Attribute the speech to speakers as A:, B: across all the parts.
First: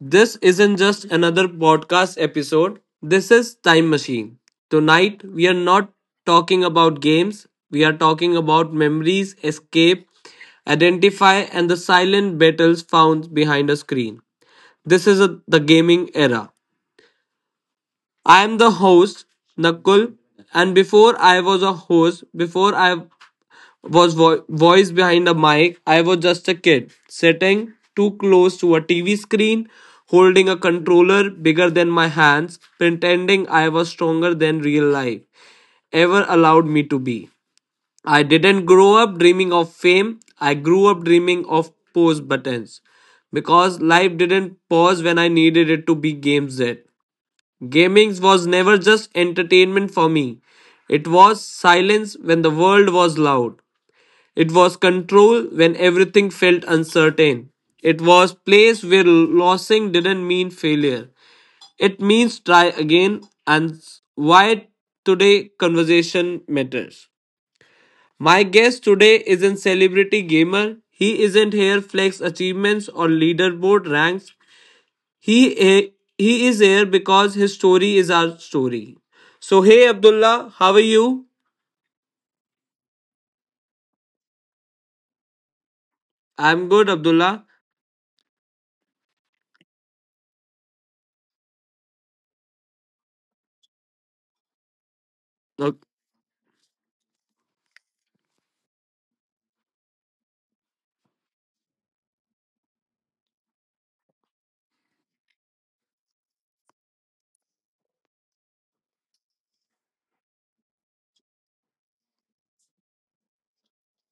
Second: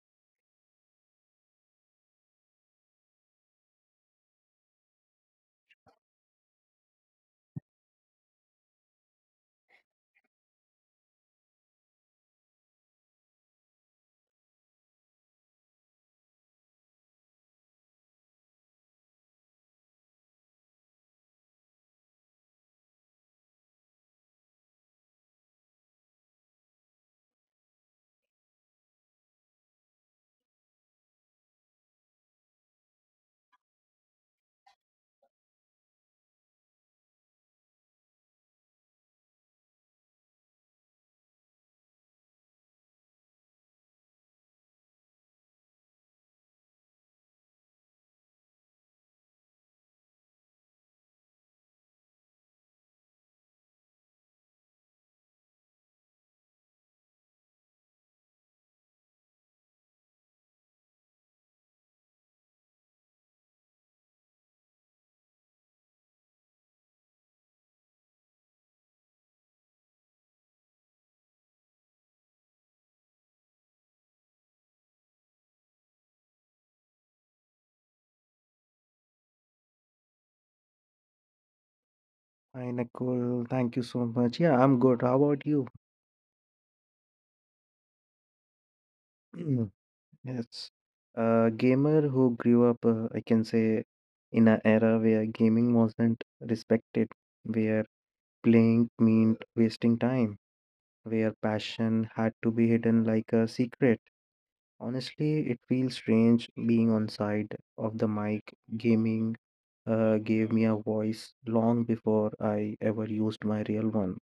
A: This isn't just another podcast episode, this is Time Machine. Tonight, we are not talking about games, we are talking about memories, escape, identify, and the silent battles found behind a screen. This is the gaming era. I am the host, Nakul, and before I was a host, before I was voice behind a mic, I was just a kid, sitting too close to a TV screen, holding a controller bigger than my hands, pretending I was stronger than real life ever allowed me to be. I didn't grow up dreaming of fame, I grew up dreaming of pause buttons because life didn't pause when I needed it to be Game Z. Gaming was never just entertainment for me. It was silence when the world was loud. It was control when everything felt uncertain. It was place where losing didn't mean failure. It means try again and why today conversation matters. My guest today isn't celebrity gamer. He isn't here flex achievements or leaderboard ranks. He he is here because his story is our story. So, hey Abdullah, how are you?
B: Hi, Nicole. Thank you so much. Yeah, I'm good. How about you?
A: I'm good, Abdullah.
B: Yes. A gamer who grew up, I can say, in an era where gaming
A: Ok-
B: wasn't respected, where playing meant wasting time, where passion had to be hidden like a secret. Honestly, it feels strange being on side of the mic. Gaming gave me a voice long before I ever used my real one.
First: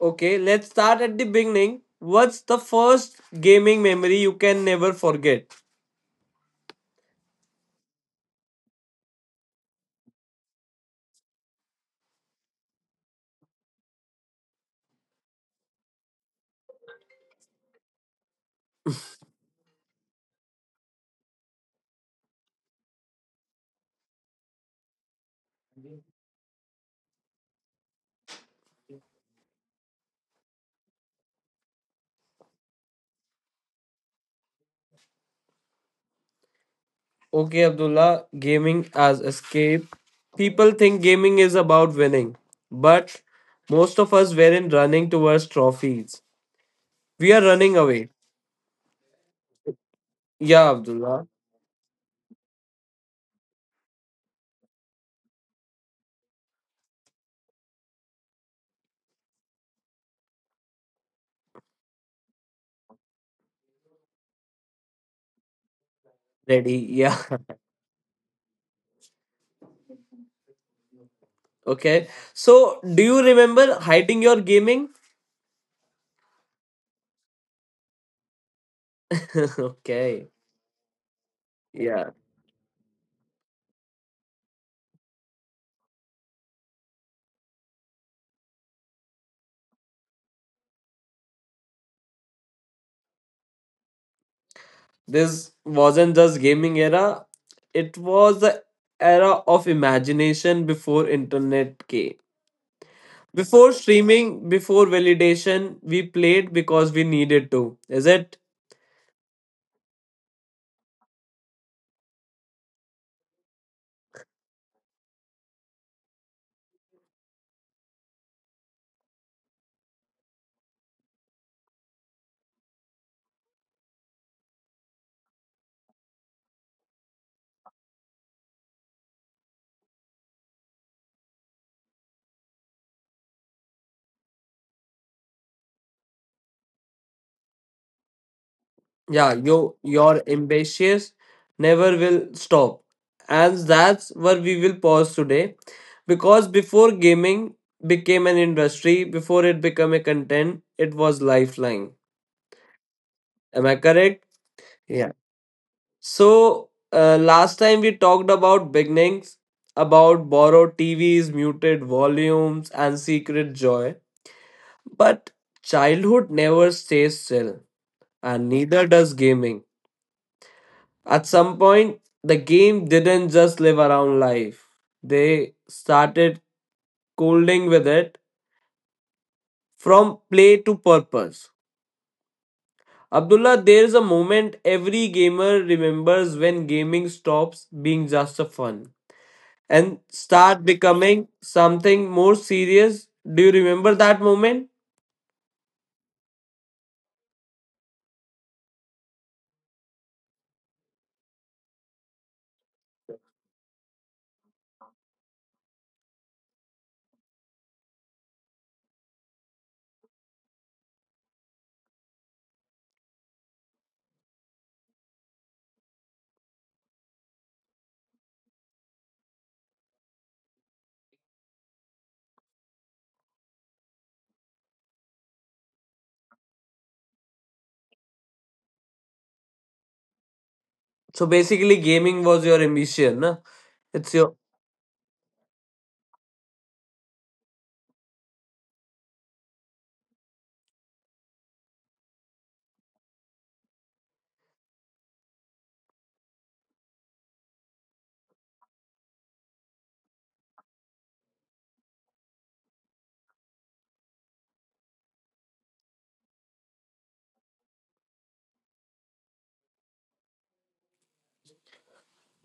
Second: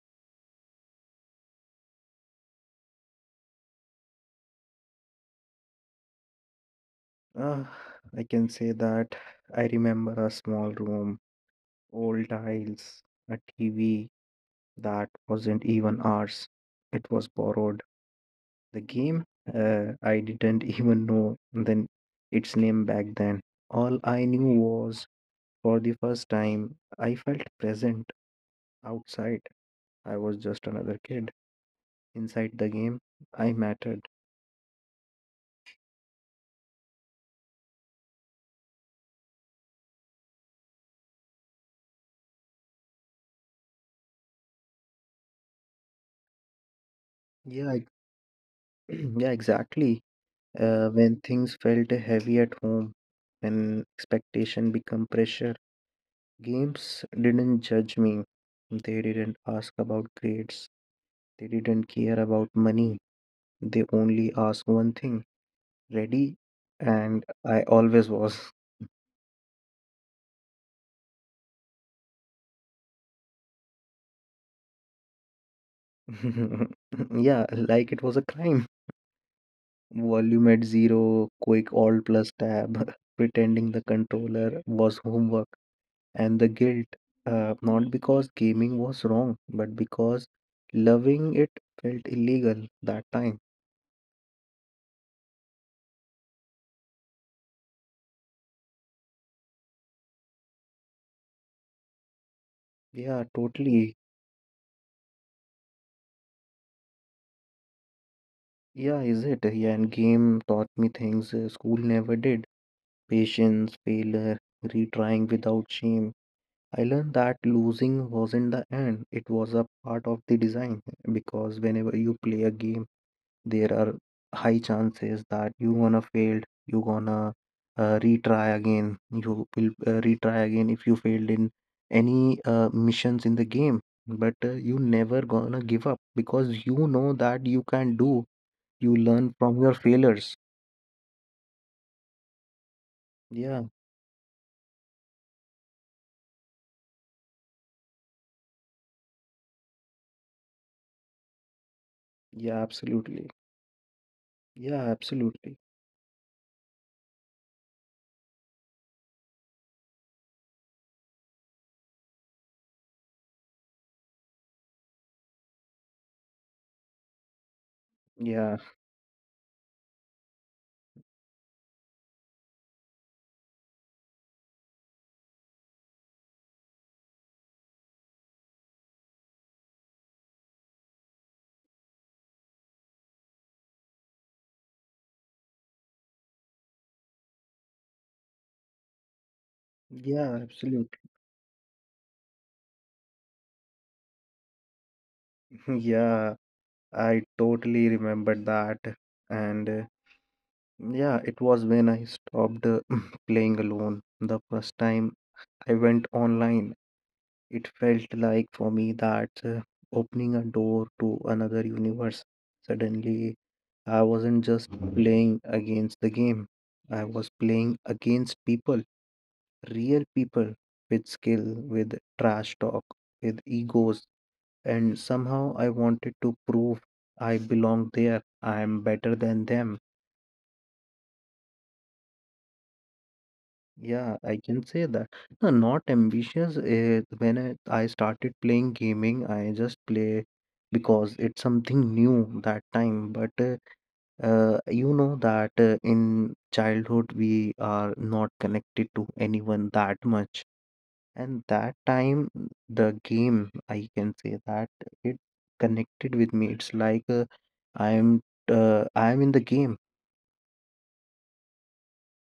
A: Okay, let's start at the beginning. What's the first gaming memory you can never forget?
B: Uh, I can say that I remember a small room, old tiles, a TV that wasn't even ours. It was borrowed. The game, I didn't even know then its name back then. All I knew was for the first time I felt present outside. I was just another kid. Inside the game, I mattered.
A: Okay, Abdullah, gaming as escape. People think gaming is about winning, but most of us weren't running towards trophies. We are
B: Yeah,
A: running
B: ex-
A: away.
B: yeah, exactly.
A: Yeah,
B: When
A: Abdullah.
B: things felt heavy at home, when expectation become pressure. Games didn't judge me, they didn't ask about grades, they didn't care about money, they only asked one thing ready,
A: Ready. Yeah.
B: and I always was.
A: Okay. So, do you remember hiding your gaming?
B: Yeah, like it was a crime.
A: Okay.
B: Volume at zero, quick
A: Yeah.
B: alt plus tab, pretending the controller was homework. And the guilt, not because gaming was wrong, but because loving it felt illegal that time.
A: This wasn't just gaming era. It was the era of imagination before internet came.
B: Yeah,
A: Before
B: totally.
A: streaming, before validation, we played because we needed to. Is it?
B: Yeah, is it? Yeah, and game taught me things school never did. Patience, failure, retrying without shame. I learned that losing wasn't the end, it was a part of the design because whenever you play a game, there are high chances that you gonna failed you gonna retry again you will retry again if you failed in any missions in the game, but you never gonna give up because you know that you can do you
A: Yeah,
B: learn
A: you
B: from your
A: your
B: failures.
A: ambitious never will stop, and
B: Yeah,
A: that's where we will pause today because before gaming became an industry, before it became a content, it was lifeline.
B: yeah, absolutely.
A: Am I correct?
B: Yeah,
A: Yeah.
B: absolutely.
A: So, last time we talked about beginnings, about borrowed TVs, muted volumes and secret joy, but childhood never stays still, and
B: Yeah,
A: neither does gaming. At some point, the game didn't just live around life, they started colding with it from play to purpose. Abdullah, there is a moment every gamer remembers when gaming stops being just a fun and
B: yeah,
A: start
B: absolutely.
A: becoming something more serious. Do you remember that moment?
B: Yeah, I totally remember that, and yeah, it was when I stopped playing alone. The first time I went online, it felt like for me that opening a door to another universe. Suddenly, I wasn't just playing against the game, I was playing against people, real people, with skill, with trash talk, with egos. And somehow I wanted to prove I belong there, I am better than them.
A: So basically, gaming was your ambition. Na? It's
B: Yeah,
A: your
B: I can say that. No, not ambitious. When I started playing gaming, I just play because it's something new that time. But you know that in childhood we are not connected to anyone that much, and that time the game, I can say that it connected with me. It's like I'm I'm in the game.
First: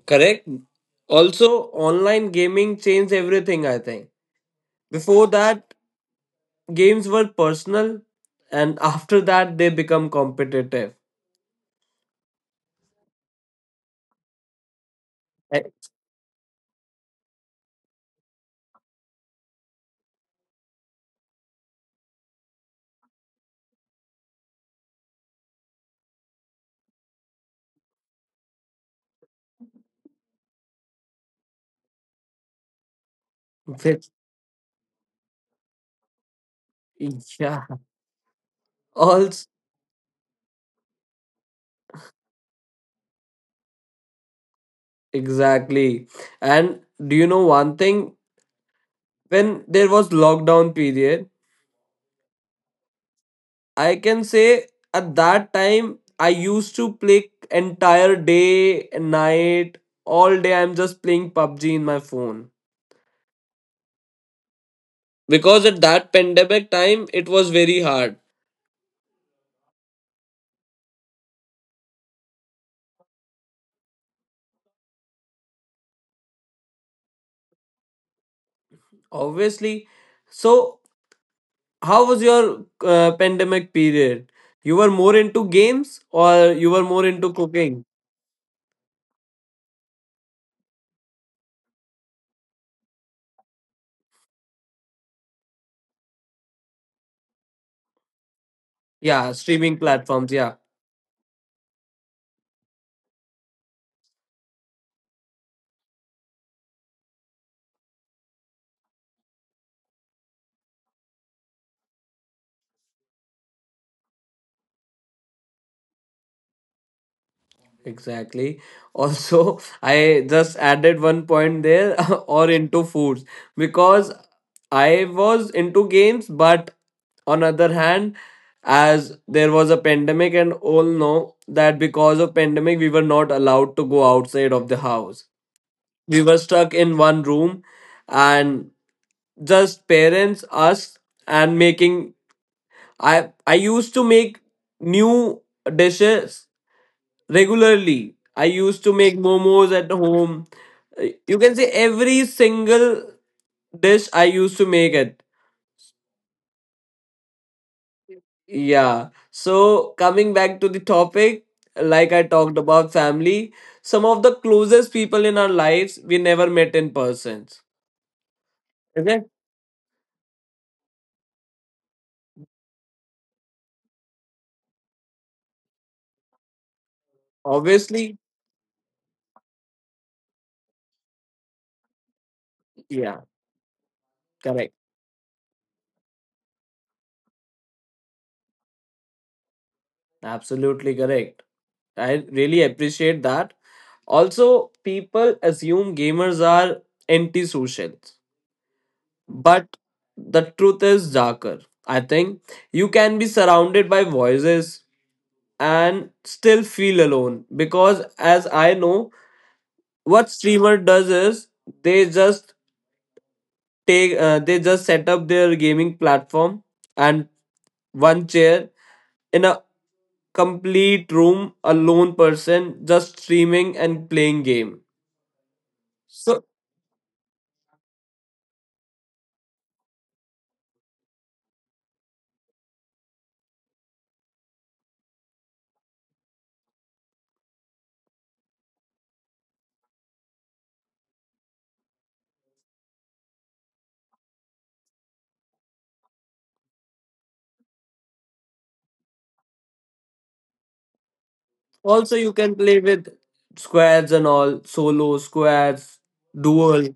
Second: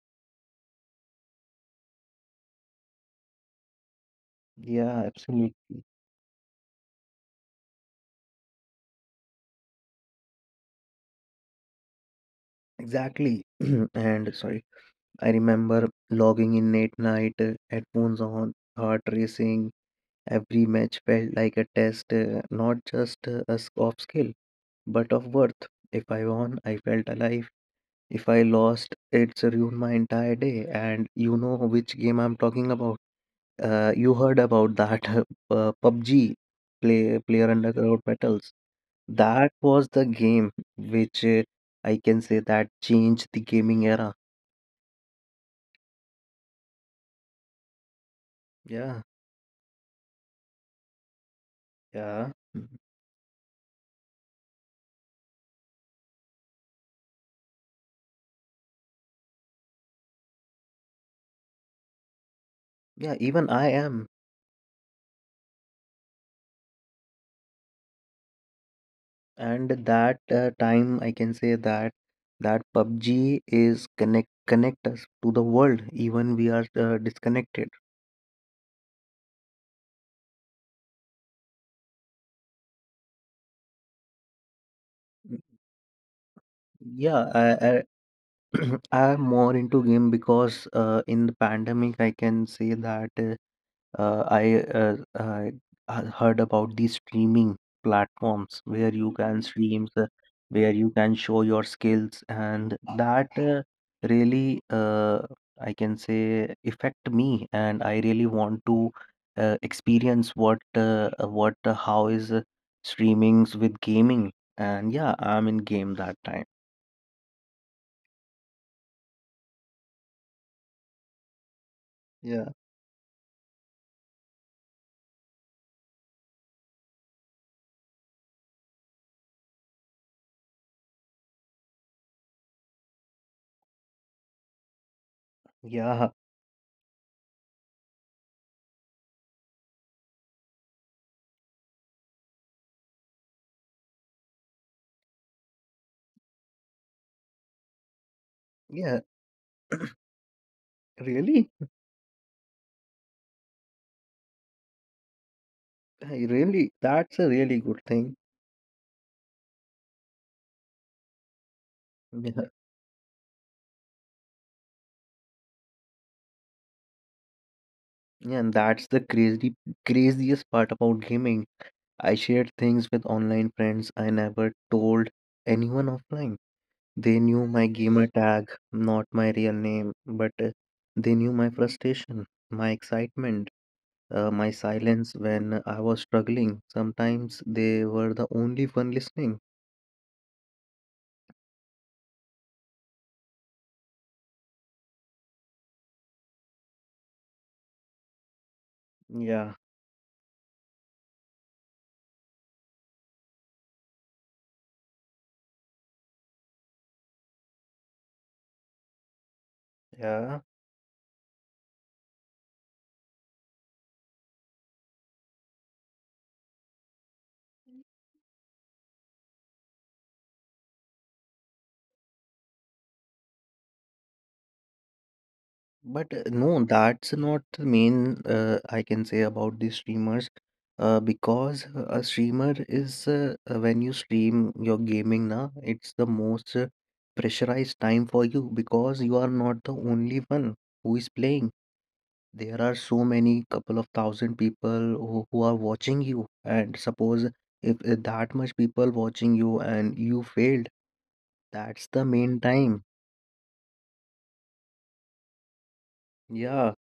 A: correct. Also, online gaming changed everything. I think
B: Yeah,
A: before that,
B: absolutely.
A: Games were personal, and after that, they become competitive.
B: Exactly. And sorry. I
A: Eh,
B: remember logging in late night, headphones on, heart racing. Every match felt like a test, not just a of skill, but of worth. If I won, I felt alive. If I lost, it's ruined my entire day. And you know which game I'm talking about. You
A: Which,
B: heard about that PUBG, play, Player
A: yeah,
B: Underground Battles.
A: also
B: That was the game which I can say that changed the gaming era.
A: exactly. And do you know one thing?
B: Yeah,
A: When there was lockdown period,
B: yeah. Hmm.
A: I can say at that time I used to play entire day, and night, all day. I'm just playing PUBG in my phone
B: Yeah, even I am.
A: because at that pandemic time it was very hard
B: And that time, I can say that that PUBG is connect us to the world, even we are disconnected.
A: obviously. So how was your pandemic period? You were more
B: Mm,
A: into games or you were more
B: yeah,
A: into
B: I
A: cooking?
B: I'm more into game because in the pandemic, I can say that I heard about these streaming platforms where you
A: Yeah,
B: can
A: streaming
B: stream,
A: platforms. Yeah,
B: where you can show your skills, and that really, uh, I can say, affect me, and I really want to experience what how is streamings with gaming, and yeah, I'm in game that time.
A: exactly. Also, I just added one point there or
B: Yeah,
A: into foods because I was into games, but on other hand, as there was a pandemic and all know that because of pandemic we were not allowed to go outside of the house.
B: yeah,
A: We were stuck in one room and just parents us and making I used to make new dishes regularly. I used to
B: yeah.
A: make momos at home. You
B: Really,
A: can say every single dish I used to make it.
B: I really, that's a really good thing.
A: Yeah, so coming back to the topic, like I talked about family, some of the closest people in our lives we never met in persons.
B: Yeah, and that's the
A: Okay.
B: crazy craziest part about gaming. I shared things with online friends I never told anyone offline. They knew my gamer
A: Obviously.
B: tag, not my real name, but they knew my frustration, my
A: Yeah.
B: excitement, my
A: Correct.
B: silence when I was struggling. Sometimes they were the only one listening.
A: Absolutely correct. I really appreciate that. Also, people assume gamers are antisocial,
B: Yeah,
A: but the truth is darker. I think you can be surrounded by voices and still feel alone because, as I know, what
B: yeah.
A: streamer does is they just take they just set up their gaming platform and one chair in a complete room alone person just streaming and playing game.
B: But
A: So
B: no, that's not the main I can say about the streamers because a streamer is when you stream your gaming now, it's the most pressurized time for you because you are not the only one who is playing. There are so many couple of thousand people who are watching you, and suppose if that much people watching you and you failed, that's the
A: also you
B: main
A: can play
B: time.
A: with squads and all solo squads,
B: Yeah.
A: dual,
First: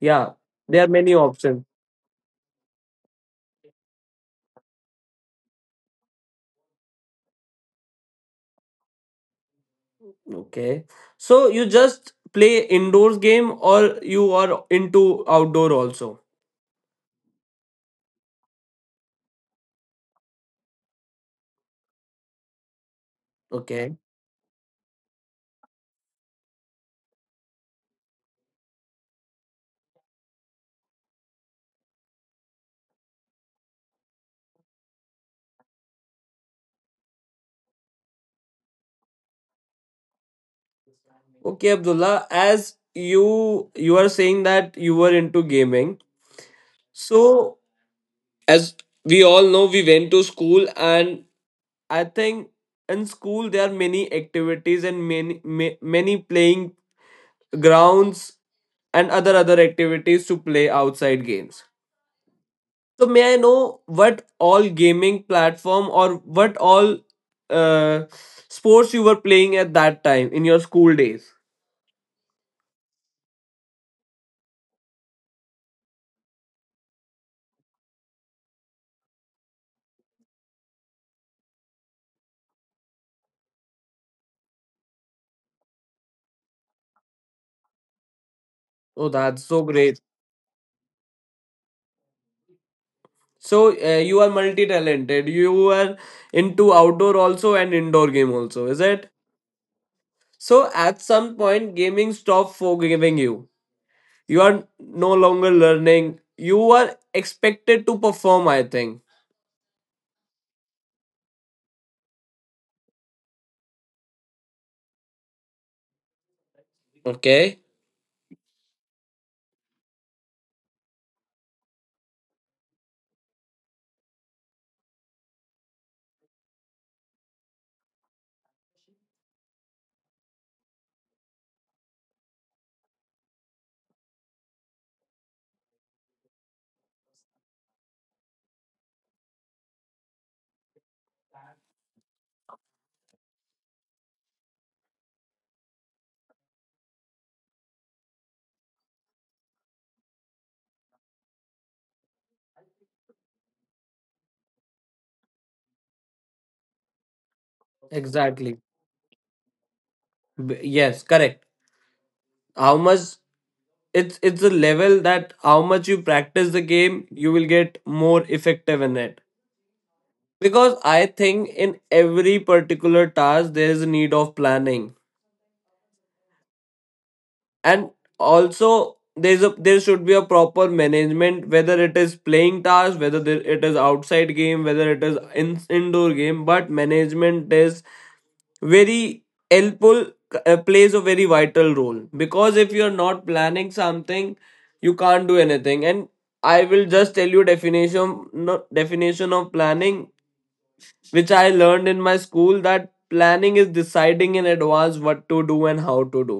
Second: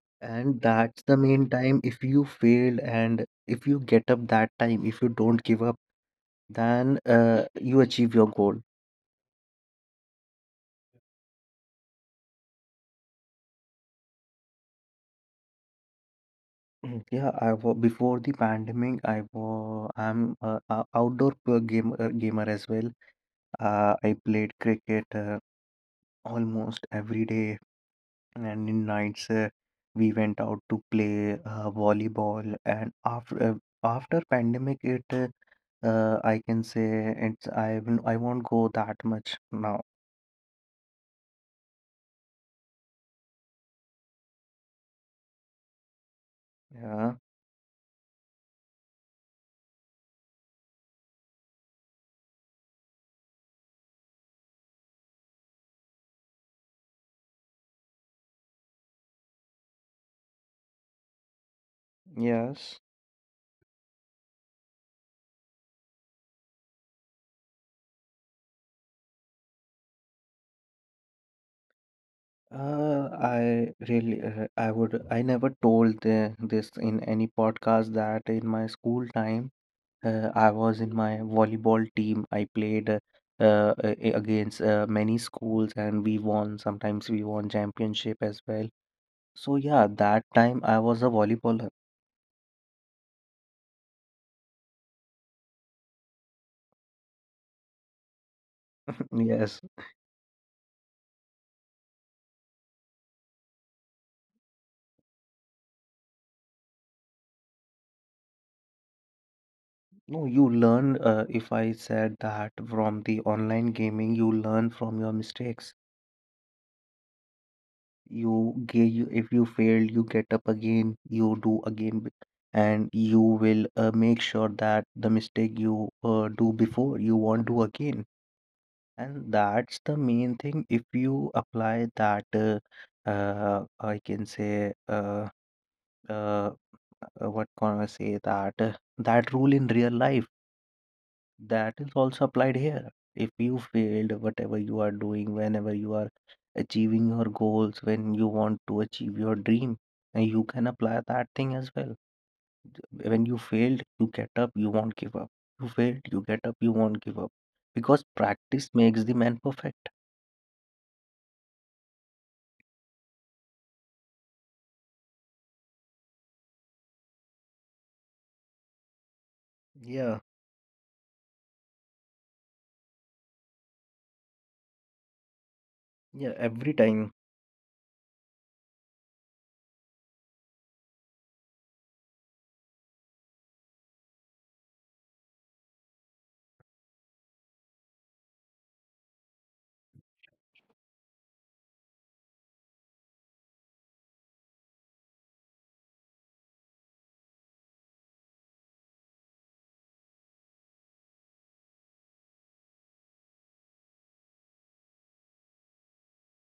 A: yeah,
B: And
A: there are
B: that's
A: many
B: the main
A: options.
B: time. If you fail and if you get up that time, if you don't give up, then you achieve your goal.
A: Okay, so you just play indoors game or you are into outdoor also?
B: Mm, yeah, I was before the pandemic. I'm a outdoor gamer as well.
A: Okay.
B: I played cricket almost every day, and in nights we went out to play volleyball. And after pandemic, it I can say it's I won't go that much now.
A: Okay, Abdullah, as you you are saying that you were into gaming,
B: Yeah,
A: so as we all know we went to school, and I think in school there are many activities and many many playing grounds and other activities to play outside games.
B: yes.
A: So may I know what all gaming platform or what all uh, sports you were playing at that time in your school days?
B: I really, I would, I never told the, this in any podcast that in my school time, I was in my volleyball team. I played against many schools and we won. Sometimes we won championship as well.
A: Oh, that's
B: So
A: so
B: yeah,
A: great.
B: that time I was a volleyballer.
A: So you are multi-talented. You are into outdoor also and indoor game also, is it?
B: Yes.
A: So at some point gaming stopped forgiving you, you are no longer learning, you are expected to perform, I think.
B: No, you learn, if I said that from the online gaming, you learn from your mistakes.
A: Okay.
B: You get you if you fail you get up again you do again and you will make sure that the mistake you do before you won't do again, and that's the main thing. If you apply that I can say uh, what can I say that that rule in real life, that is also applied here. If you failed, whatever you are doing, whenever you are achieving your goals, when you want to achieve your dream, and you can apply that thing as well. When you failed, you get up, you won't give up. You failed, you get up, you won't give up. Because practice
A: Exactly.
B: makes the man perfect.
A: Yes, correct. How much, it's a level that how much you practice the game you will get more effective in it
B: Yeah,
A: because I think in every particular task there is a need of planning,
B: yeah, every time.
A: and also there's a there should be a proper management whether it is playing task it is outside game whether it is indoor game, but management is very helpful, plays a very vital role because if you're not planning something you can't do anything, and I will just tell you definition no, definition of planning which I learned in my school, that planning is deciding in advance what to do and how to do.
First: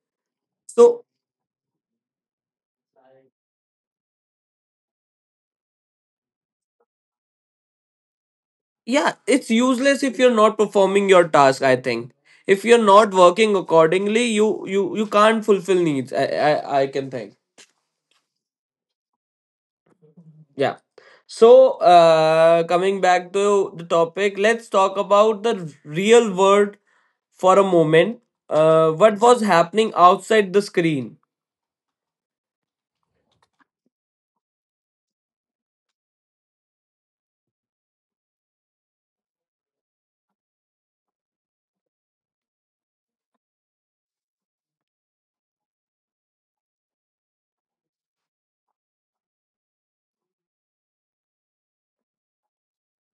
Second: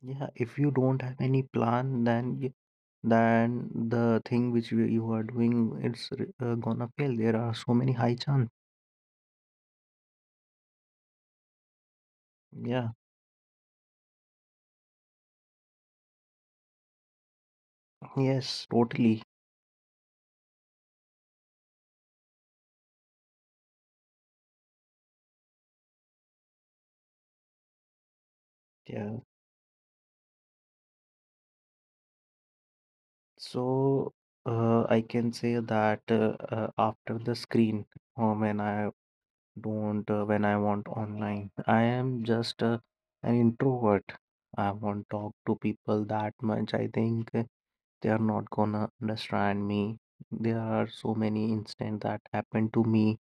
B: Yeah, if you don't
A: So
B: have any plan, then you, then the thing which you are doing, it's gonna fail. There are so many high chance.
A: yeah, it's useless if you're not performing your task, I think. If you're
B: Yeah.
A: not working accordingly, you can't fulfill needs. I can think.
B: Yes, totally.
A: Yeah. So, coming back to the topic, let's talk about the real world for a moment.
B: Yeah.
A: What was happening outside the screen?
B: So I can say that after the screen, when I don't, when I want online, I am just an introvert. I won't talk to people that much. I think they are not gonna understand me. There are so many incidents that happened to me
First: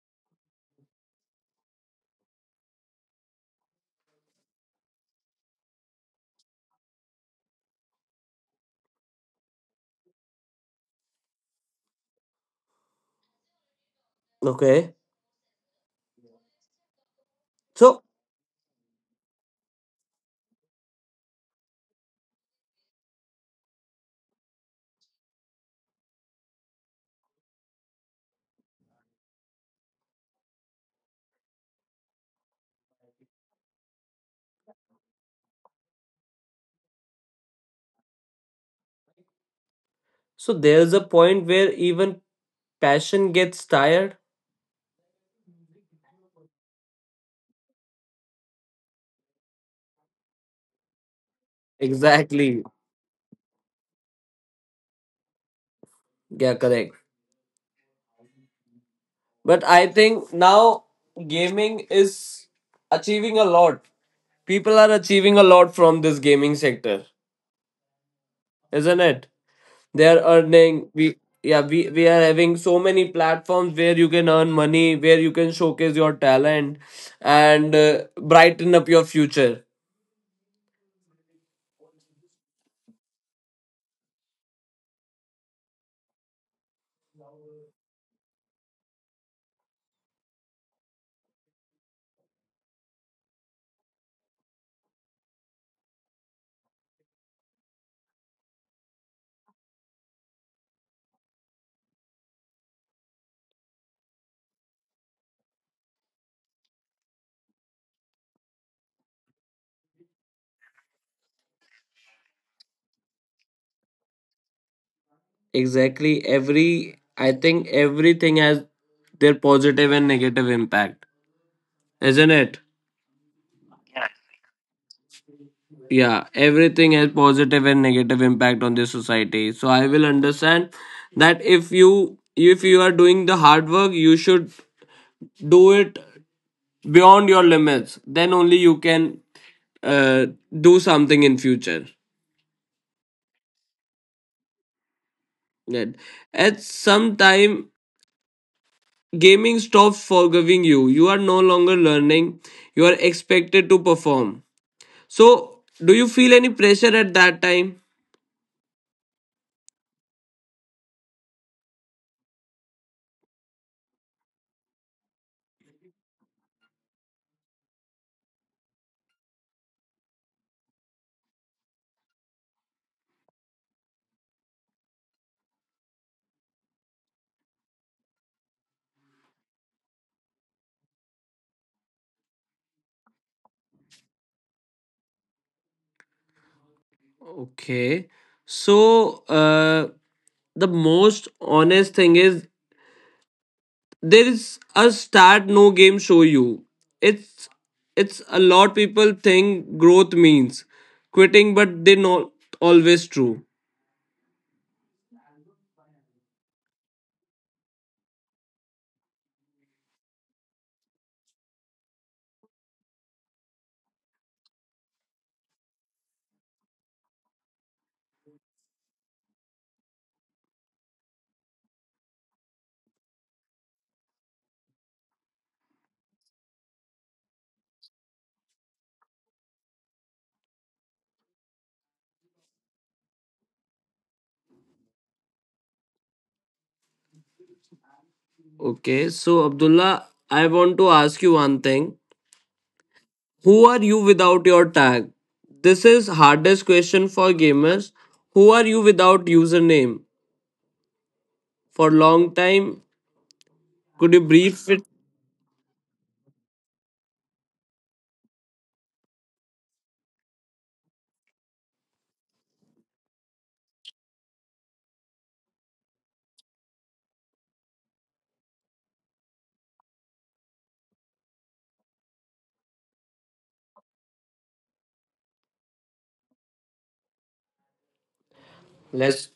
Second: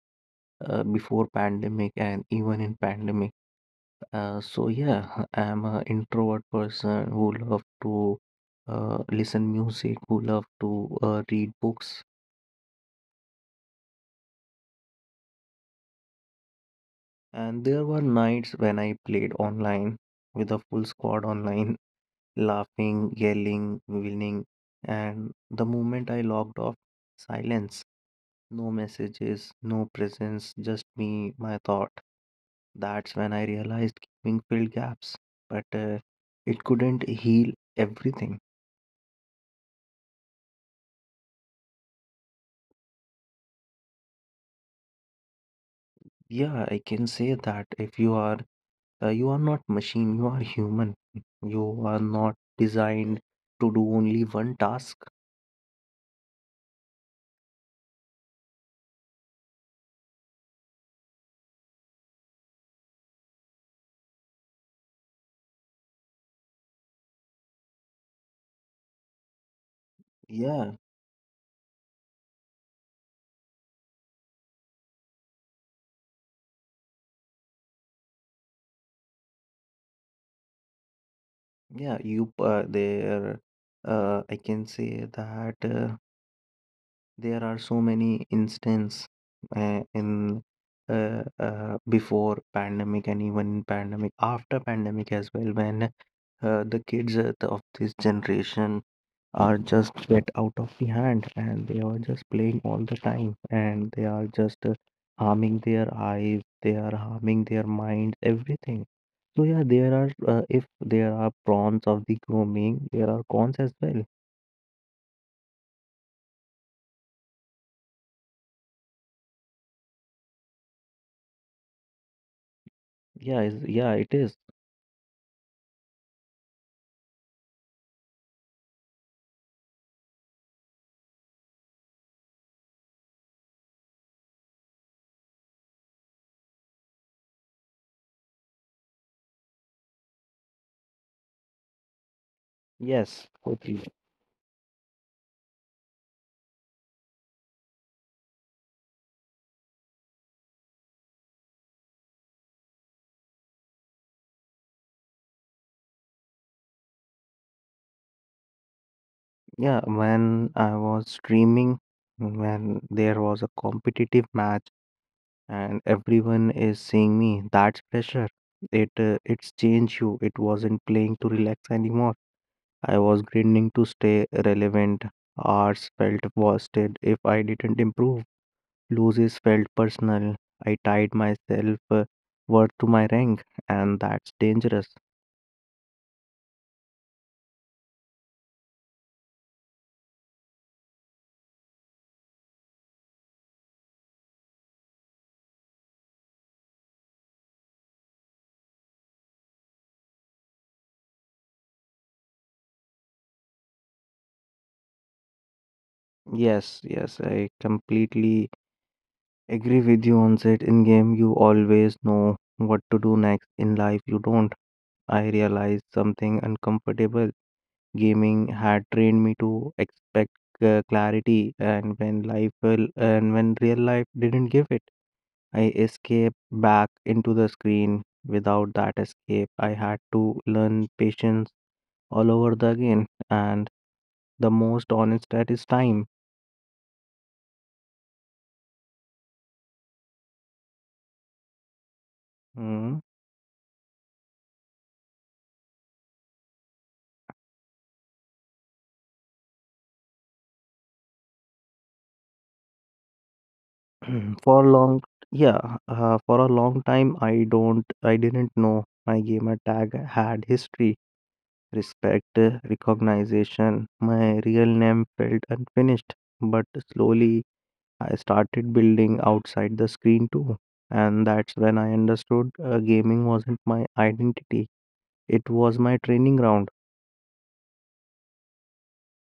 B: before pandemic and even in pandemic. So yeah, I'm an introvert person who love to listen music, who love to read books.
A: Okay.
B: And there were
A: So,
B: nights when I played online with a full squad online, laughing, yelling, winning. And the moment I logged off, silence, no messages, no presence, just me, my thought. That's when I realized gaming filled gaps, but it couldn't heal everything.
A: so there's a point where even passion gets tired.
B: Yeah, I can say that if you are you are not machine, you are human. You are not
A: Exactly.
B: designed to do only one task.
A: Yeah, correct. But I think now gaming is achieving a lot. People are achieving a lot from this gaming sector, isn't it?
B: Yeah,
A: They are earning we yeah, we are having so many platforms where you can earn money, where you can showcase your talent and brighten up your future.
B: yeah. You there. I can say that there are so many instances in before pandemic and even in pandemic after pandemic as well when the kids of this generation are just get out of the hand and they are just playing all the time and they are just harming their eyes they are harming their minds everything. So yeah, there are if there are prawns of the grooming there are cons as well.
A: Exactly. Every I think everything has their positive and negative impact, isn't it?
B: Yeah, is. Yeah, it is.
A: Yeah, everything has positive and negative impact on the society, so I will understand that if you are doing the hard work you should do it beyond your limits, then only you can uh, do something in future.
B: Yes, totally.
A: That at some time gaming stops forgiving you, you are no longer learning, you are expected to perform, so do you feel any pressure at that time?
B: Yeah, when I was streaming, when there was a competitive match and everyone is seeing me, that's pressure. It's changed you, it wasn't playing to relax anymore. I was grinding to stay relevant. Hours felt wasted if I didn't improve. Losses felt personal. I tied myself worth to my rank, and that's dangerous.
A: Okay, so uh, the most honest thing is there is a start no game show you, it's it's a lot. People think growth means quitting, but they not always true.
B: Yes, yes, I completely agree with you on that. In game, you always know what to do next. In life, you don't. I realized something uncomfortable. Gaming had trained me to expect clarity, and when real life didn't give it. I escaped back into the screen. Without that escape, I had to learn patience all over the again. And the most honest at is time.
A: Okay, so Abdullah, I want to ask you one thing.
B: Mm.
A: Who are you without your tag? This is hardest question for gamers. Who are you without username for long time? Could you
B: for
A: brief it?
B: long, yeah, for a long time, I didn't know my gamer tag had history, respect, recognition. My real name felt unfinished, but slowly I started building outside the screen too. And that's when I understood gaming wasn't my identity, it was my training ground.
A: Let's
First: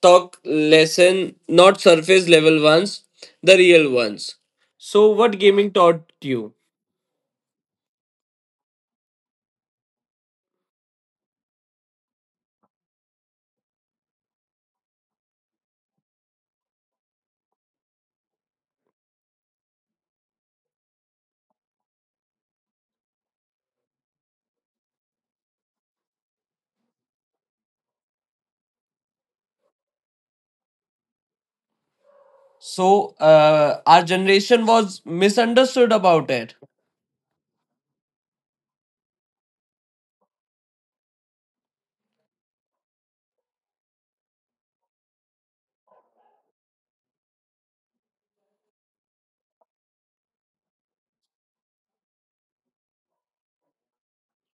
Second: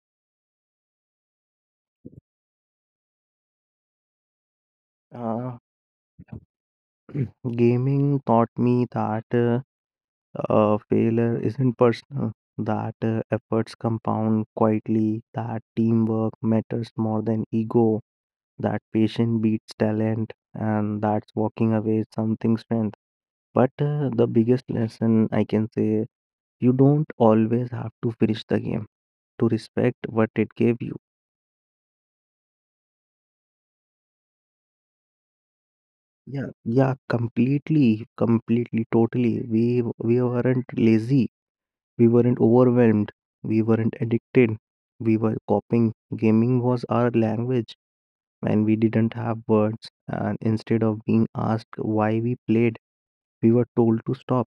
A: talk lesson, not surface level ones, the real ones. So, what
B: Uh,
A: gaming taught you?
B: gaming taught me that failure isn't personal, that efforts compound quietly, that teamwork matters more than ego, that patience beats talent, and that's walking away is something strength. But the biggest lesson I can say you don't always have to finish the game to respect what it gave you.
A: So, our generation was misunderstood about
B: Yeah,
A: it,
B: yeah, completely, completely, totally. We weren't lazy. We weren't overwhelmed. We weren't addicted. We were coping. Gaming was our language, and we didn't have words. And instead of being asked why we played, we were told to stop.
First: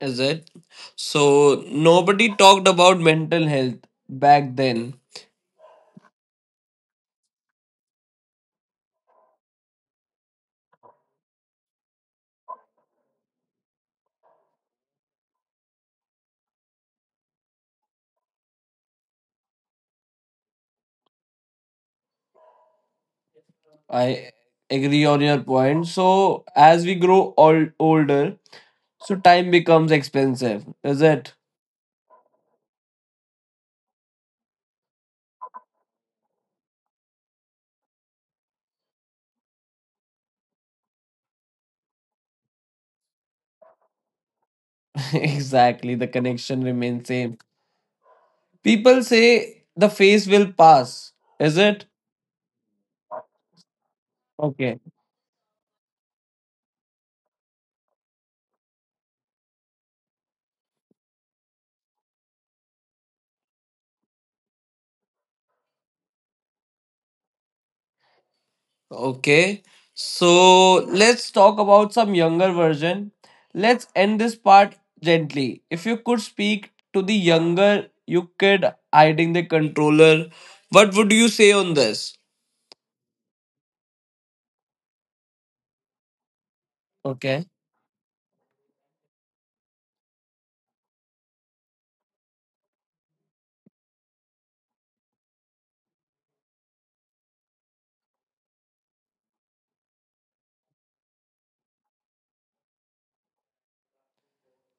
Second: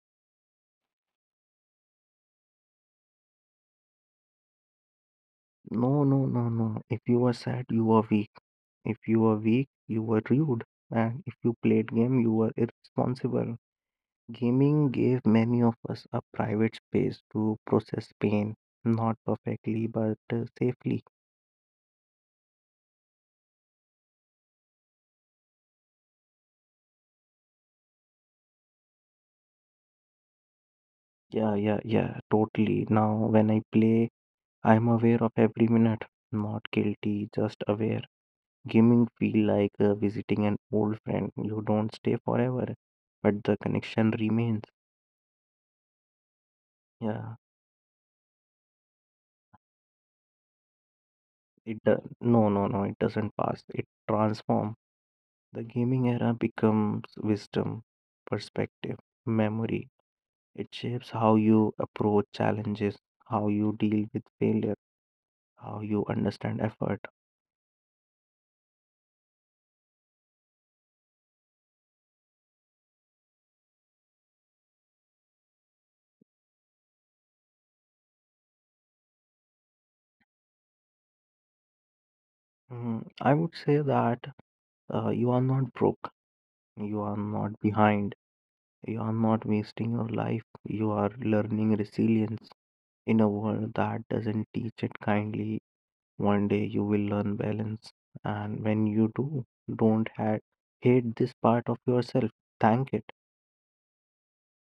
A: is it? So, nobody talked about mental health back then.
B: No, no, no, no. If you were sad, you were weak. If you were weak, you were rude. And if you played game, you were irresponsible. Gaming gave many of us a private space to process pain, not perfectly, but safely.
A: I agree on your point. So, as we grow older, so time becomes expensive, is it?
B: Yeah, yeah, yeah, totally. Now, when I play, I'm aware of every minute, not guilty, just aware. Gaming feel like visiting an old friend. You don't stay forever, but the connection remains.
A: Exactly, the connection remains same.
B: Yeah,
A: People say the face will pass, is it?
B: no, no, no, it doesn't pass. It
A: Okay.
B: transform. The gaming era becomes wisdom, perspective, memory. It shapes how you approach challenges, how you deal with failure, how you understand effort.
A: Okay. So let's talk about some younger version. Let's end this part gently. If you could speak to the younger you kid hiding the controller, what would you say on this?
B: I would say that you are not broke, you are
A: Okay.
B: not behind, you are not wasting your life, you are learning resilience in a world that doesn't teach it kindly. One day you will learn balance, and when you do, don't hate this part of yourself, thank it.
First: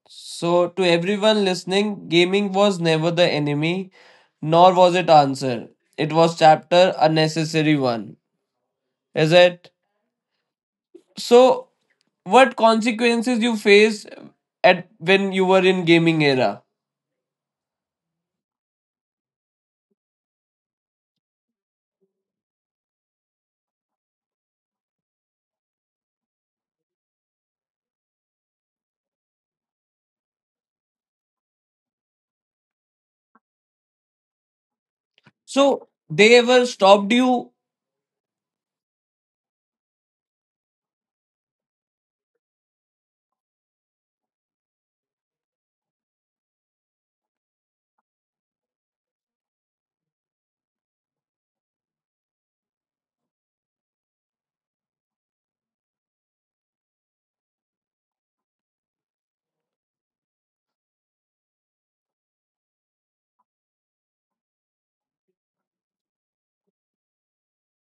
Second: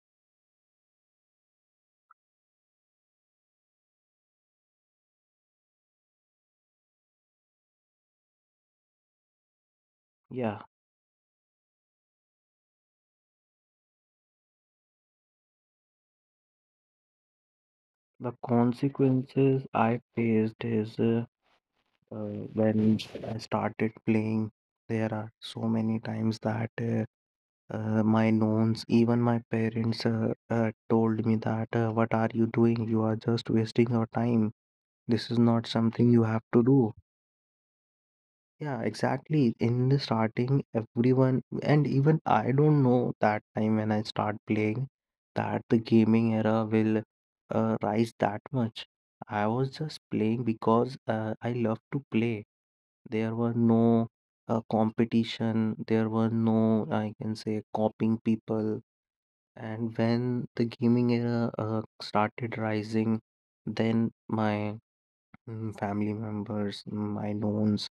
A: So to everyone listening, gaming was never the enemy, nor was it answer. It was chapter a necessary one. Is it?
B: Yeah,
A: So what consequences you faced at when you were in gaming era?
B: the consequences I faced is. When I started playing, there are so many times that my knowns, even my parents, told me that, what are you doing? You are just wasting your time. This is not
A: So
B: something you
A: they
B: have to
A: ever
B: do.
A: stopped you?
B: Yeah, exactly. In the starting, everyone, and even I don't know that time when I start playing, that the gaming era will rise that much. I was just playing because I love to play. There were no competition, there were no, I can say, copying people. And when the gaming era started rising, then my family members, my knowns,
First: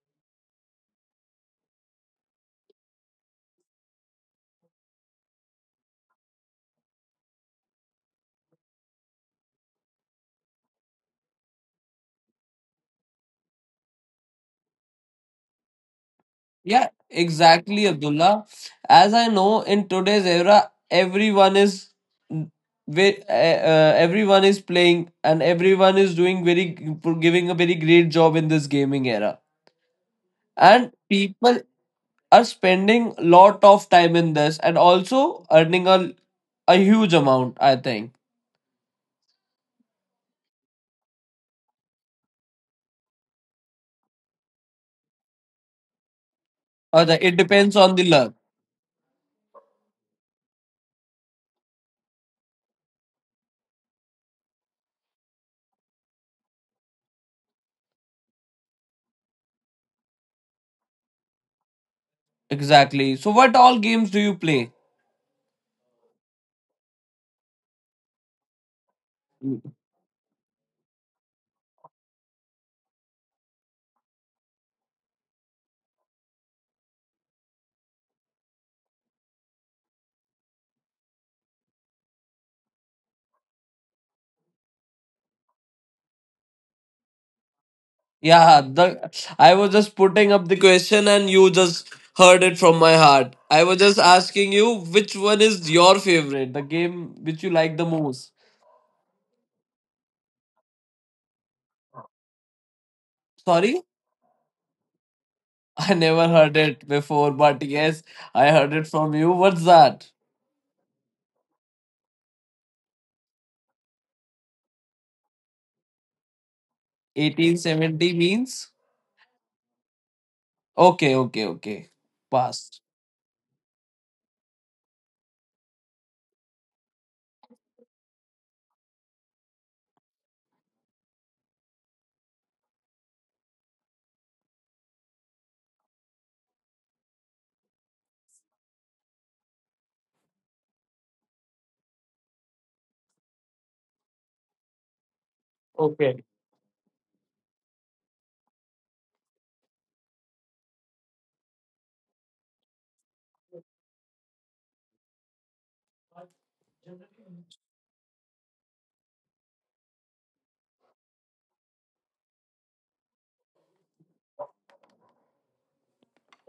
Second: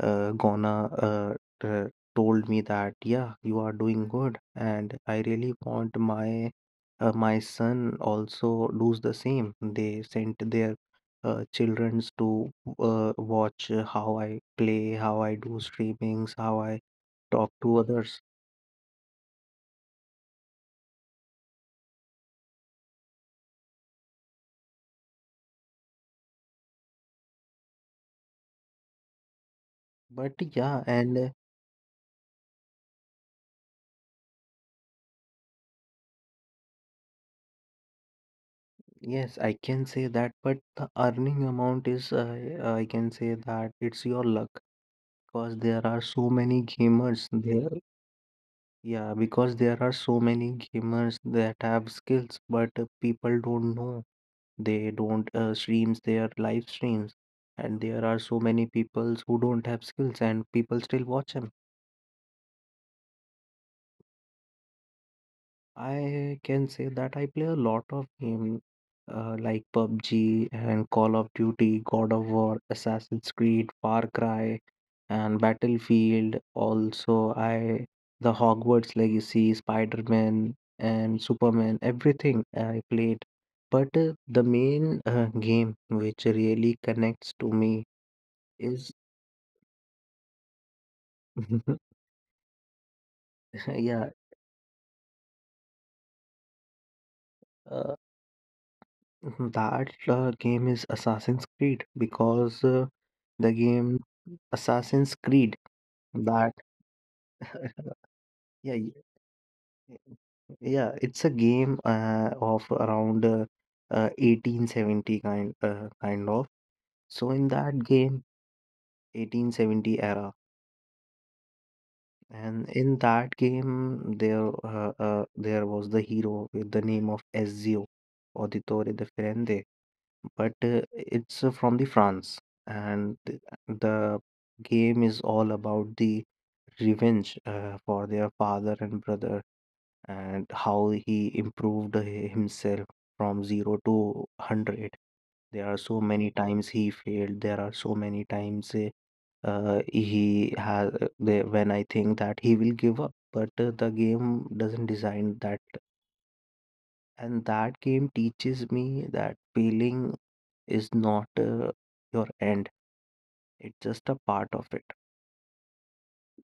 B: Gonna uh, told me that yeah, you are doing good, and I really want my son also does the same. They sent their childrens to watch how I play, how I do streamings, how I
A: Yeah,
B: talk to
A: exactly,
B: others.
A: Abdullah. As I know, in today's era, everyone is ve- uh, everyone is playing and everyone is doing very giving a very great job in this gaming era.
B: But yeah,
A: And
B: and
A: people are spending lot of time in this and also earning a huge amount, I think.
B: yes, I can say that. But the earning amount is I can say that it's your luck because there are so many
A: Or
B: gamers
A: it
B: there.
A: depends on the luck.
B: Yeah, because there are so many gamers that have skills but people don't know, they don't streams their live streams, and there are so many peoples who don't have skills and people still watch them.
A: Exactly. So what all games do you play?
B: I can say that I play a lot of game like PUBG and Call of Duty, God of War, Assassin's Creed, Far Cry, and Battlefield. Also, I the Hogwarts Legacy, Spider-Man, and Superman, everything I played. But the main game which really connects to me
A: Yeah,
B: is
A: the I was just putting up the question and you just heard it from my heart. I was just
B: yeah,
A: asking you which one is your favorite, the game which you like the
B: uh,
A: most.
B: that game is Assassin's Creed because the
A: Sorry,
B: game Assassin's Creed
A: I never
B: that
A: heard it before, but yes, I heard
B: yeah
A: it
B: y-
A: from you. What's that?
B: yeah, it's a game of around 1870 kind of, so in that
A: 1870
B: game.
A: means?
B: 1870 era,
A: Okay, okay, okay.
B: and
A: Past.
B: in that game there there was the hero with the name of Ezio Auditore de Firenze, but it's from the France, and the game is all about the revenge for their father and brother, and how he improved himself from 0 to 100. There are so
A: Okay.
B: many times he failed. There are so many times he has they, when I think that he will give up, but the game doesn't design that, and that game teaches me that failing is not your end, it's just a part of it.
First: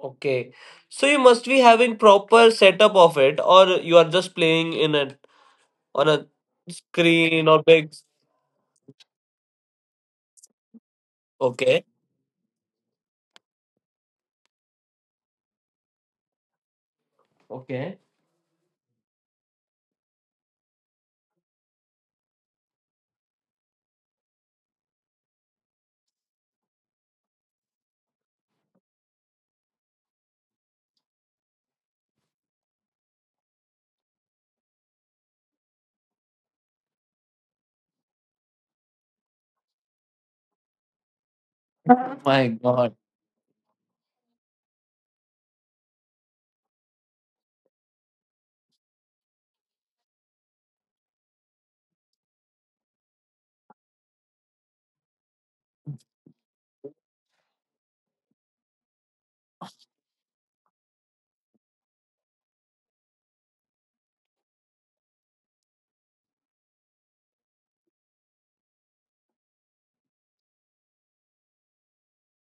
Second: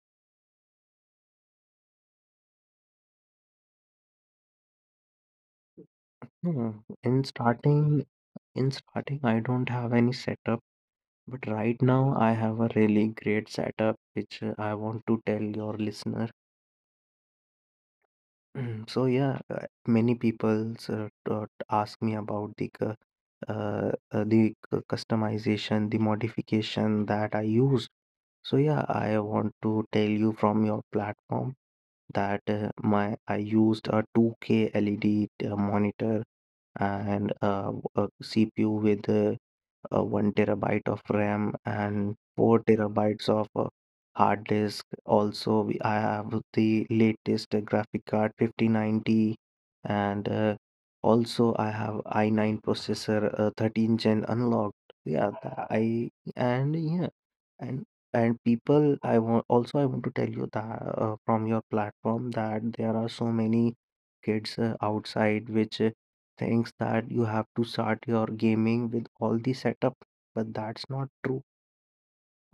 A: Okay. So you must be having proper setup of it, or you are just playing in it on a
B: No, in
A: screen or big.
B: starting, I don't have any setup, but right
A: Okay.
B: now I have a really great setup which I want to tell your listener.
A: Okay.
B: So yeah, many people ask me about the customization, the modification that I used. So yeah, I want to tell you from your platform that my I used a 2K LED monitor and a CPU with 1 terabyte of RAM and
A: Oh my
B: 4
A: God.
B: terabytes of hard disk. Also, I have the latest graphic card 5090, and also I have i9 processor 13 gen unlocked. Yeah, tha- I and yeah, and and people, I want to tell you that from your platform, that there are so many kids outside which thinks that you have to start your gaming with all the setup, but that's not true.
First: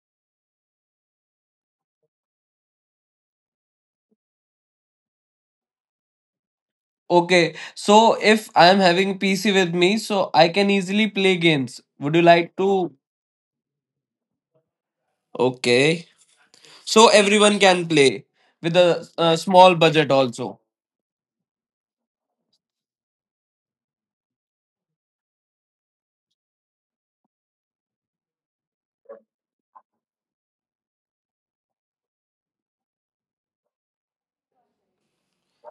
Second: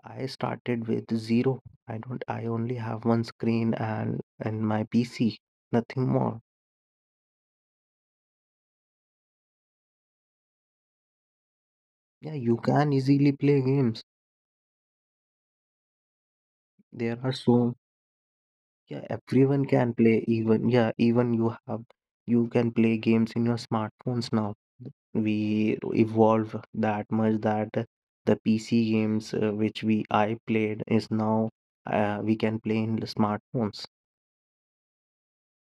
B: I started with zero. I don't i only have one screen and my PC, nothing more.
A: Okay, so if I'm having PC with me, so I can easily play games. Would you
B: Yeah, you
A: like
B: can
A: to?
B: easily play games.
A: Okay. So
B: There are
A: everyone
B: so
A: can play with
B: Yeah,
A: a,
B: everyone
A: small
B: can
A: budget
B: play,
A: also.
B: even yeah, even you can play games in your smartphones now. We evolve that much that the PC games which we I played is now we can play in the smartphones.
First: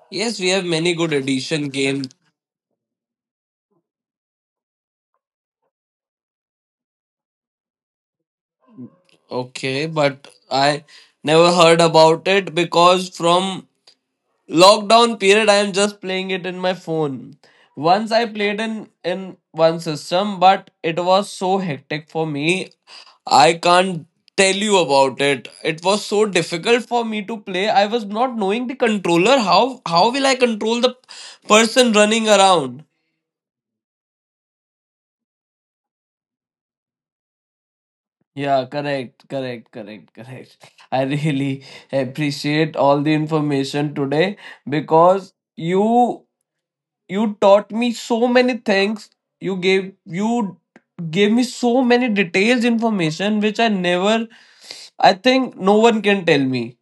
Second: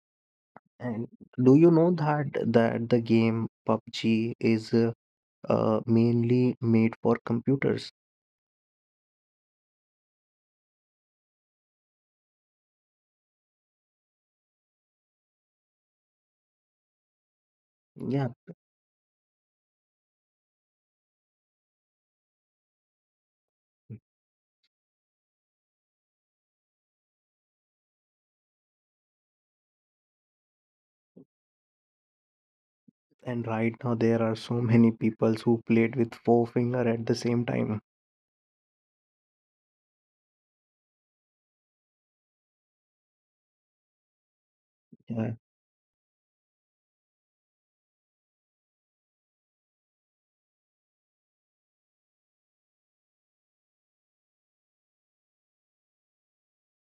A: Yes, we have many
B: And
A: good
B: do
A: edition
B: you know
A: games.
B: that the game PUBG is mainly made for computers?
A: Okay, but I never heard about it because from lockdown period, I am just playing it in my phone. Once I
B: Yeah,
A: played in one system, but it was so hectic for me. I can't tell you about it. It was so difficult for me to play. I was not knowing the controller. How will I control the person running around?
B: and right now there are so many people who played with four finger at the same time.
A: Yeah, correct, correct, correct, correct. I really appreciate all the information today
B: Yeah,
A: because you taught me so many things, you gave me so many details information which I never, I think no one can tell me.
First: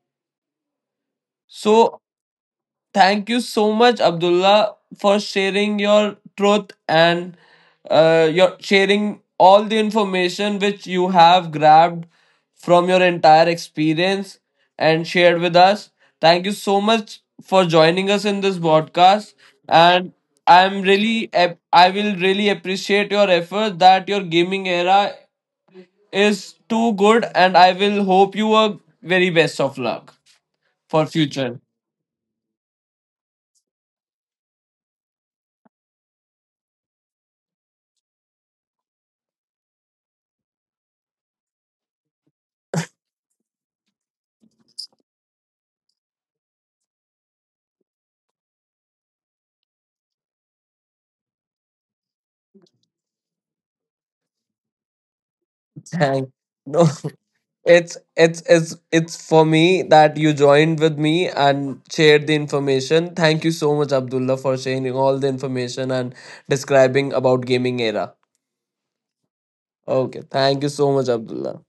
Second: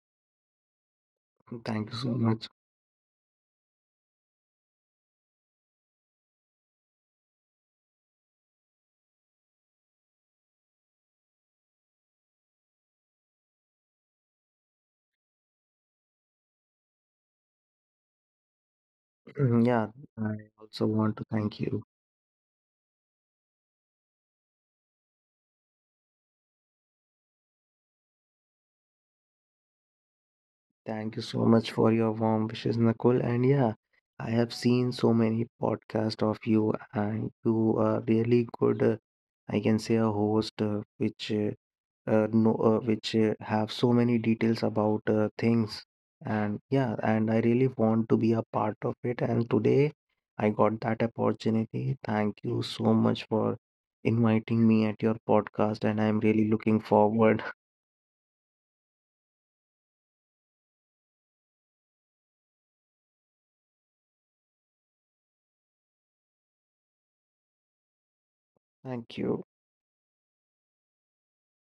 B: thank you
A: So
B: so much.
A: thank you so much, Abdullah, for sharing your truth and your sharing all the information which you have grabbed from your entire experience and shared with us. Thank you so much for joining us in this podcast,
B: Mhm. Yeah,
A: and
B: I
A: I'm
B: also want to thank you.
A: I will really appreciate your effort that your gaming era is too good, and I will hope you a very best of luck for
B: Thank you so
A: future.
B: much for your warm wishes, Nakul. And yeah, I have seen so many podcasts of you, and you are really good. I can say a host which no which have so many details about things. And yeah, and I really want to be a part of it. And today I got that opportunity. Thank you so much for inviting me at your podcast, and I'm
A: Thank
B: really looking
A: no.
B: forward.
A: It's for me that you joined with me and shared the information. Thank you so much, Abdullah, for sharing all the information and describing about gaming era.
B: Thank you.
A: Okay, thank you so much, Abdullah.